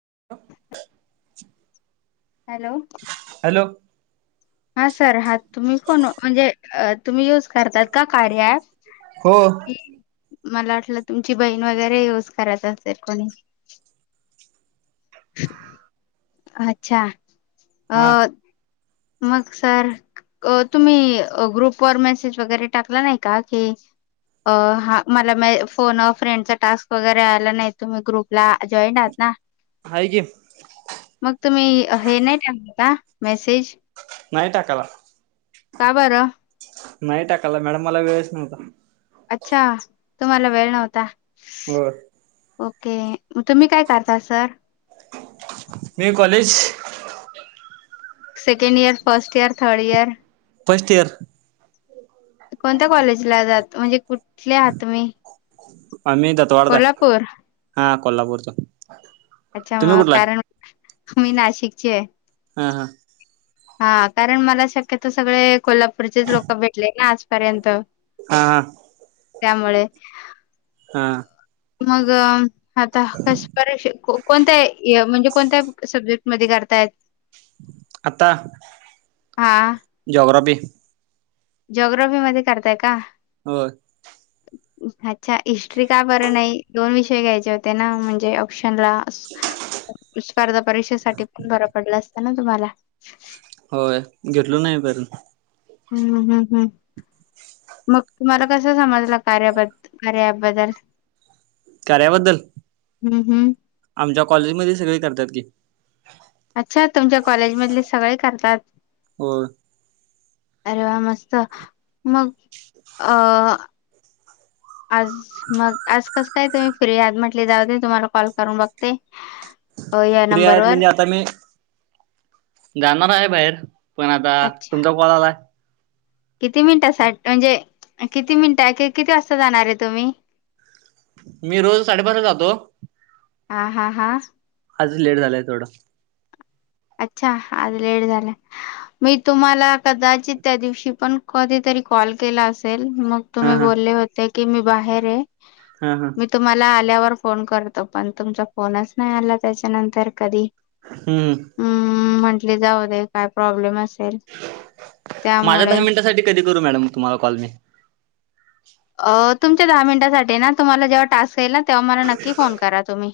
[inaudible] Hello. Hello. हा sir, हा तुम्ही फोन म्हणजे तुम्ही युज करतात का कार्या ॲप. हो. की मला वाटलं तुमची बहीण वगैरे यूज करात असलं. कोणी अच्छा. हा अह मगं सर अ तुम्ही ग्रुप व मेसेज वगैरे टाकला नाही का की अ हा मला म फोन फ्रेंडचा टास्क वगैरे आला नाही तुम्ही ग्रुपला जॉईन आहात ना. आहे की मगं तुम्ही हे नाही टाकला का मेसेज? नाही टाकाला. का बर? नाही टाकायला मॅडम मला वेळच नव्हता. अच्छा तुम्हाला वेळ नव्हता. हो. ओके तुम्ही कायं करता सर? मी college. Second year, first year, third year. First year. कोणत्या कॉलेजला जात, म्हणजे कुठले आहात तुम्ही? आम्ही दतवाढयात कोल्हापूर हाय हा कोल्हापूरचा. अच्छा तुम्ही म कुठला कारण आहे मी नाशिकची ये. हा हा हा कारण मला शक्यतो सगळे कोल्हापूरचेच लोक भेटले ना आजपर्यंत हा हा त्यामुळे हा मगं आता कश [unintelligible] कोणत्या ए म्हणजे कोणत्या सब्जेक्ट मध्ये करतायत? आता जोग्राफी ज्योग्राफी मध्ये करताय का? होय. अच्छा हिस्ट्री का बरं नाही दोन विषय घ्यायचे होते ना म्हणजे ऑप्शन ला स्पर्धा परीक्षेसाठी पण बरं पडला असत ना तुम्हाला. होय घेतलो नाहय परण हूं हूं हूं हूं मगं तुम्हाला कसं समजलं कार्याब कार्याबद्दल. कार्या बद्दल, हम्म हम्म. आमच्या कॉलेजमध्ये सगळे करत्यात की. अच्छा तुमच्या कॉलेजमधले सगळे करतात. होय. अरे वा! मस्त मगं अ आज मगं आज कसं काय तुम्ही फ्री आहात म्हटले जाऊ दे तुम्हाला कॉल करून बघते. अ या फ्री आहेत नंबरवर म्हणजे, आता मी जाणार आहे बाहेर. पण आता अच्छा तुमचा कॉल आलाय किती मिनिटा साठ म्हणजे किती मिनिट कि किती वाजता जाणार ये तुम्ही? मी रोज साडेपाचला जातो. हा हा हा आजच लेट झालाय थोडा अच्छा आज लेट झालाय मी तुम्हाला कदाचित त्या दिवशी पण कधीतर री कॉल केला असेल. मग हा तुम्ही हा बोलले होते की मी बाहेर आहे हा हा मी तुम्हाला आल्यावर फोन करतो पण तुमचा फोनच नाय आला त्याच्यानंतर कधी हम्म हम्म म्हंटले जाऊ दे काय प्रॉब्लेम अस माझ्या दहा मिनिटासाठी कधी करू मॅडम तुम्हाला कॉल मी अ तुमच्या दहा मिनिटासाठी ना तुम्हाला जेव्हा टास्क येईल ना तेव्हा मला नक्की फोन करा तुम्ही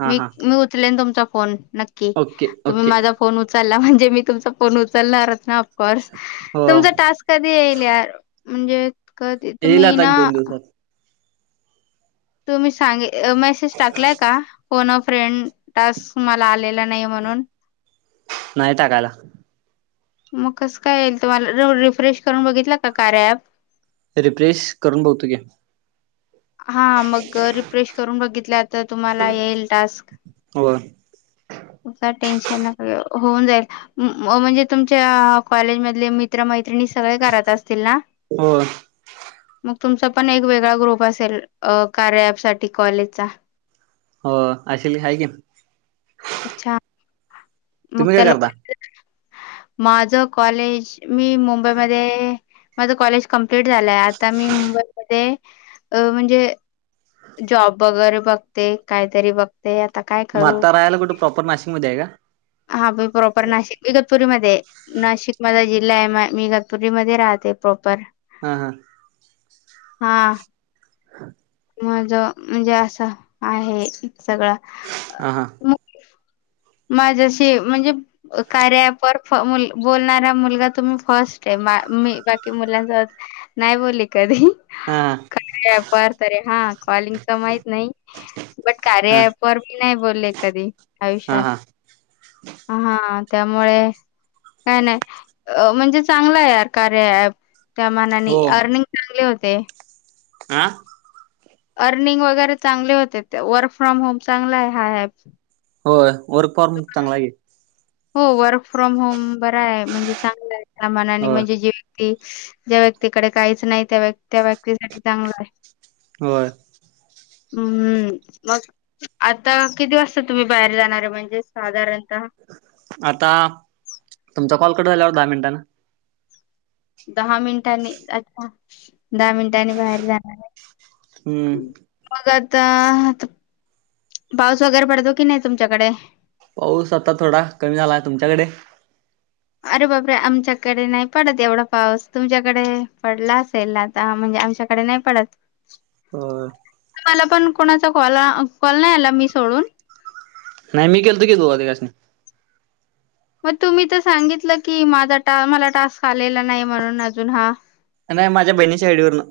हा मी हा मी उचलेन तुमचा फोन नक्की ओके तुम्ही ओके माझा फोन उच चलला म्हणजे मी तुमचा फोन उचलणारच ना ऑफकोर्स हो तुमचा टास्क कधी येईल यार म्हणजे कधी येईल तुम्ही आता ना एक दोन दिवसात तुम्ही सांगे मेसेज टाकलाय का फोन अ फ्रेंड टास्क मला आले ला नाही म्हणून नाही टाकायला. मग कसं काय येईल तुम्हाला र रिफ्रेश करून बघितला का कार्या ॲप. रिफ्रेशकरून बघतो की, हा मग रिफ्रेश करून बघितले आता तुम्हाला येईल टास्क [inaudible] नका टेन्शन नका घेऊ होऊन जाईल म्हणजे तुमच्या कॉलेज मधले मित्र मैत्री णी सगळे करत असतील ना हो मग तुमचा पण एक वेगळा ग्रुप अस तर कार्या ॲप साठी कॉलेजचा हो असेल हाय की अच्छा तुम्ही काय करता माझ कॉलेज मी मुंबई मध्ये माझं कॉलेज कमप्लीट झालंय आता मी मुंबईमध्ये म्हणजे जॉब वगैरे बघते काहीतरी बघते आता काय मग करू आत्ता राहायला कुठे प्रॉपर नाशिकमध्ये आहे का हा मी प्रॉपर नाशिक बगतपुरीमध्येध नाशिक नाय माय बगतपुरीमध्ये राहते प्रॉपर ह हा हा हा [inaudible] माझ म्हणजे असं आहे सगळं हा माझ्याशी म्हणजे कार्या ॲपवर बोलणारा मुलगा तुम्ही फर्स्ट आहे मी बाकी मुलांसोत नाही बोलली कधी हम पवर त हा कॉलिंगच माहित नाही बण हा कार्य पवर [unintelligible] नाही बोलले कधी हा आयुष्यात हा हा हा हा त्यामुळे काय नाही म्हणजे चांगलं आहे कार्या ॲप त्या मानाने अर्निंग चांगले होते आ अर्निंग वगैरे चांगले होते ते वर्क फ्रॉम होम चांगला आहे हा ॲप होय वर्क फॉर्म चांगला आहे हो वर्क फ्रॉम होम बरा आहे म्हणजे चांगला आहे त्या मानाने होय म्हणजे जेके ज्या व्यक्तीकडे काहीच नाही त्या व्यक्तीसाठी चांगलं आहे होय हम्म मग आता किती वाजता तुम्ही बाहेर जाणार आहे म्हणजे साधारण आता तुमचा कॉल कट झाल्यावर दहा मिनिटांनी. दहा मिनिटांनी? अच्छा, दहा मिनिटांनी बाहेर जाणार आहे. हम्म. मग पाऊस वगैरे पडतो की नाही तुमच्याकडे? पाऊस आता तुमच्याकडे थोडा कमी झाला आहे का? अरे बापरे, आमच्याकडे एवढा पाऊस नाही पडत. तुमच्याकडे पडला असेल आता, म्हणजे... आमच्याकडे नाही पडत. हो. मला पण मी सोडून कोणाचाही कॉल आला नाही. नाही, मी केलं तर घेतो ते कशाने? मग तुम्ही तर सांगितलं की मला टास्क आलेला नाही, म्हणून अजून हा... नाही, माझ्या बहिणीच्या आडून.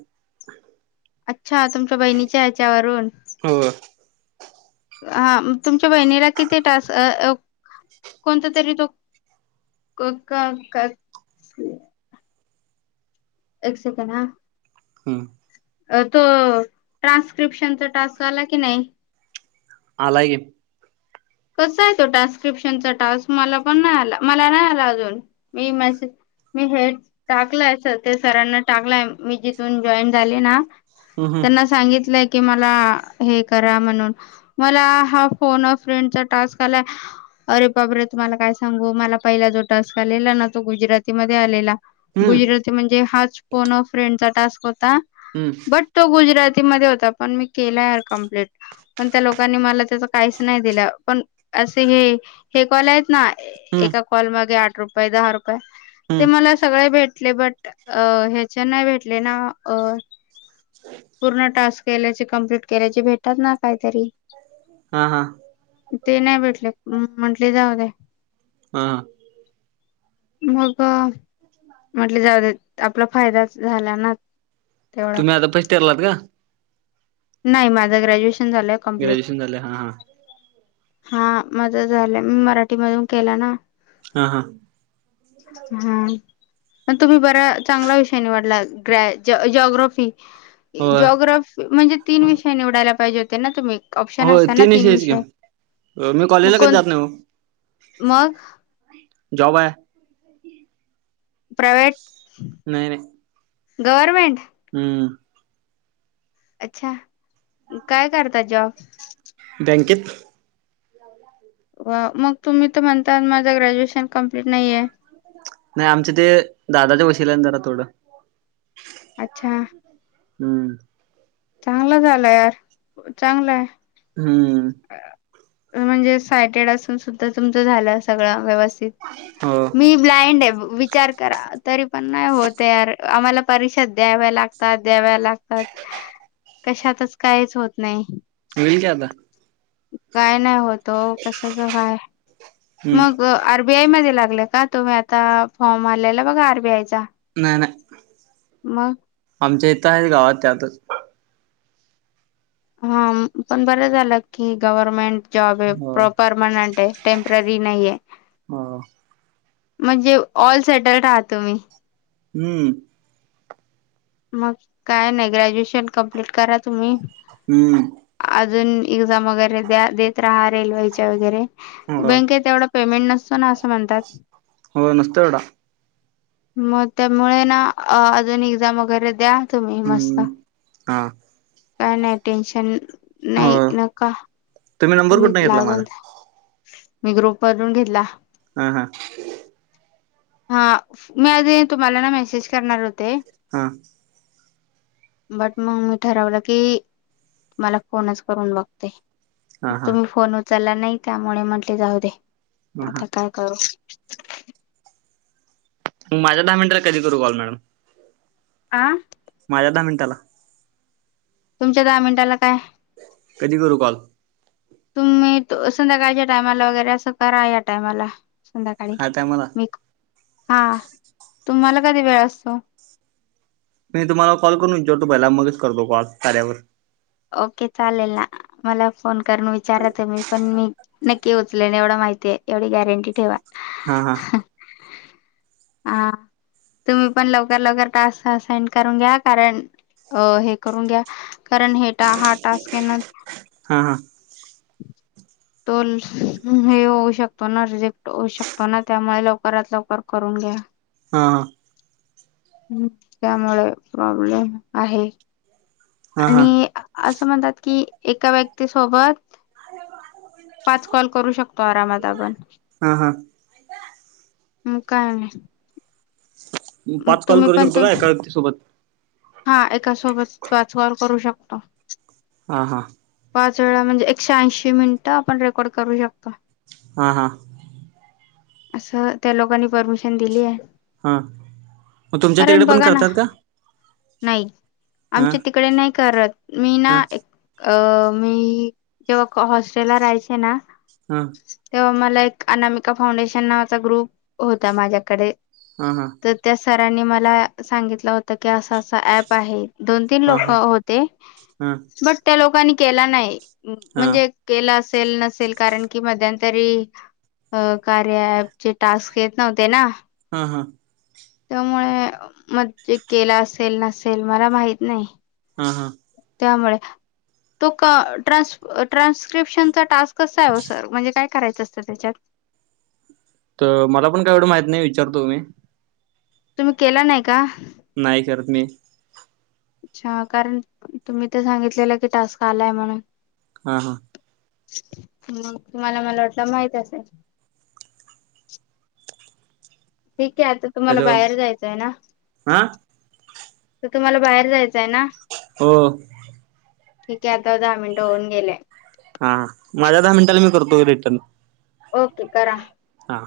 तुमच्या बहिणीच्या ह्याच्यावरून. हो हा, तुमच्या बहिणीला किती त्रास कोणता तरी होतो? कोका का? एक सेकंद, हं. हम्म. तो ट्रान्स्क्रिप्शनचा टास्क आला की नाही? हॅलो. कसं आहे, तो ट्रान्स्क्रिप्शनचा टास्क मला पण नाही आला. मला नाही आला अजून. मी हे टाकलंय सर, सरांना टाकलंय. मी जिथून जॉईन झाले ना. हम्म त्यांना सांगितलंय की मला हे करा म्हणून मग हा फोन. अरे, तुला का? समजलं. गुजराती मध्ये आलेला. हम्म हम्म गुजराती म्हणजे हाच कोण फ्रेंडचा टास्क होता, हम्म बट तो गुजराती. पण मी केक, त्या लोकांनी म्हटलं काही. पण असे कॉल आहेत ना. ए हम्म कॉल आठ रुपये, दहा रुपये. ते हम्म मला सगळे भेटले, बट ह्याचे नाही भेटले ना. पूर्ण टास्क कम्प्लीट केल्याचे भेटतात ना काहीतरी. हा हा. ते नाही भेटले म्हटलं, जाऊ दे. हा. मग म्हटलं, जाऊ दे, आपला फायदा झाला ना. तेवढा तुम्ही आता फास्ट ठरलात का? माझ ग्र्यु. ग्रॅज्युएशन झालं. हा हा. हा, माझा झाला. मी मराठीतून केला ना. हा हा. हम्म, म् तुम्ही बराच चांगला विषय निवडला, ग्रॅज्युअली. होय जिओग्राफी म्हणजे तीन विषय निवडायला पाहिजे होते ना, तुम्ही? ऑप्शन होय असतात ना, ते तीन विषयच की विषय. मी मग कॉलेजला कधी जात कोणता? नाही ओ मग? जाऊ आहे. प्रायवेट. नाही रे. गवर्नमेंट. हम्म. अच्छा, काय करतात जॉब? टंकित. वा, मग तुम्ही तर म्हणता, माझ्या ग्रॅज्युएशनचं नाही आमचे ते दादाच्या वशील्यान जरा थोड अच्छां. हुं. चांगल झालं यार चांगलाय. हुं. म्हणंजे सायटेड असून सुद्धा तुमचं झालं सगळ व्यवस्थ तीत हो मी ब्लाइंड आहे वि विचार करा, तरी पण नाय होत यार आम्हाला परीक्षा द्याव्या लागतात द्याव लागतात. कशातच काईच होत नाही. हुयील की आता. काय नाही होत ओ कशाच काय हम्म मग आर् बी आय मध्ये लागलाय का तुम्ही आता फॉर्म आलेला बघा आर बी आय चा. नाही नाही मग आमच्या इथं हायत गावात त्यातच हां म पण बरं झालं की गव्हर्मेंट जॉब आहे हो प्रॉ -परमनंट आहे. टेम्पररी नाहीये. हां. म्हणजे ऑल सेटल्ड आहात तुम्ही. हुं. मग काय नाही ग्रॅज्युएशन कम्प्लीट करा तुम्ही. हुं. अजून एक्झाम वगैरेे द्या देतरहा रेल्वेच्या वगैरे, हो बॅकेत एवढा पेमेंट नसतो नां असं म्हणतात. हो नसतोय एवढा. मग त्यामुळे ना आ-अजून एक्झाम वगैरे द्या. तुम्ही हुं मस्त हां काय नाही टेन्शन नायी नका- नंबर तुम्ही कुठनं घेतला माझा लागून, मी ग्रुपवरून घेतला- हां हां हां मला ते तुम्हालानां मेसेज करणार होते. हां बट मग मी ठरवलं की- तुम्हाला फोनच करून बघते. हा मग हा तुम्ही फोन उचलला नाही त्यामुळे म्हंटले जाऊ दे ह हा आता काय करू. मग माझ्या दहा मिनिटंला कधी करू कॉल मॅडम. आं- माझ्या दहा मिनिटांला- तुमच्या दहा मिनटांला काय? कधी करू काॅल. तुम्ही त- संध्याकाळच्या टायमांला वगैरे असं करा या टायमांला. संध्याकाळी हा टायमाला मी आं. तुम्हाला कधी वेळ असतो. मी तुम्हाला कॉल करून इचारतो पहिला मगच करतो कॉल झाल्यावर. ओके चालेल नां मला फोन करून विचारत तुम्ही पण मी- नक्की उचलेन एवढं माहितीये एवढी गॅरंटी ठेवा. हां हां हां तुम्ही पण लवकर लवकर टास्क असाइन करून घ्या कारण- अं हे करून घ्या कारण हे ट हा टास्क आहे ना- हा हा तो ल हे होऊ शकतो नां, रिजेक्ट होऊ शकतो नां त्यामुळे लवकरात लवकर करून घ्या. हां [inaudible] [inaudible] ह् त्यामुळे प्रॉब्लेम आहे हा हा आणि अस अस म्हणतात की एका व्यक्तीसोबत [inaudible] [inaudible] पाच कॉल करू शकतो आरामात आपण हा हा मु कायणे [inaudible] मग पाच कॉल तुम्ही करू पण शकतो त का एका व्यक्ती सोबत [inaudible] हा एका सोबत वाचगॉ करू शकता ह [inaudible] हा हा पाच वेळा म्हणजे एकशे ऐंशी मिनिटं आपण रेकॉर्ड करू शकतो [inaudible] हा हा [inaudible] [inaudible] असं त्या लोकांनी परमिशन दिली आहे [inaudible] हा मग तुमच्या कारण तिकडे पण बघा ना करतात का नाही हा आमच्या तिकडे नाही करत मी ना हा [inaudible] अ मी जेव्हा हॉस्टेलला राहायचे ना हा [inaudible] तेव्हा मला एक अनामिका फाउंडेशन नावाचा ग्रुप होता माझ्याकडे हा हा [inaudible] तर त्या सरांनी मला सांगितलं होतं अस अस प आहे दोन तीन हा लोक हा होते हा [inaudible] ब त्या लोक नी केला [inaudible] नाही हा म्हणजे के कारण क मरी [inaudible] चे टास्क येत नव्हते ना [inaudible] हहाा [inaudible] [inaudible] त्यामुळे मजे केला असेल नसेल मला माहित नाही हा हा [inaudible] त्यामुळे तो ट्रान्रप्शन टास्क कस आहे सर म्हणजे का--? करायचं असतं त्याच्यात? तर मला पण काय एवढं माहित नाही विचारतो मी तुम्ही केला नाही का? नाही करत मी अच्छा कारण तुम्ही तर सांगितलेलं कि टास्क आलाय म्हणून? हा हा मग तुम्हाला मला वाटलं माहित असेल ठीक आहे आता तुम्हाला हॅलो बाहेर जायचं आहे ना? हा तर तुम्हाला बाहेर जायचं आहे ना? हो ठीक आहे आता दहा मिनिटं होऊन गेले हा माझ्या दहा मिनटाला मी करतो रिटर्न ओके करा हा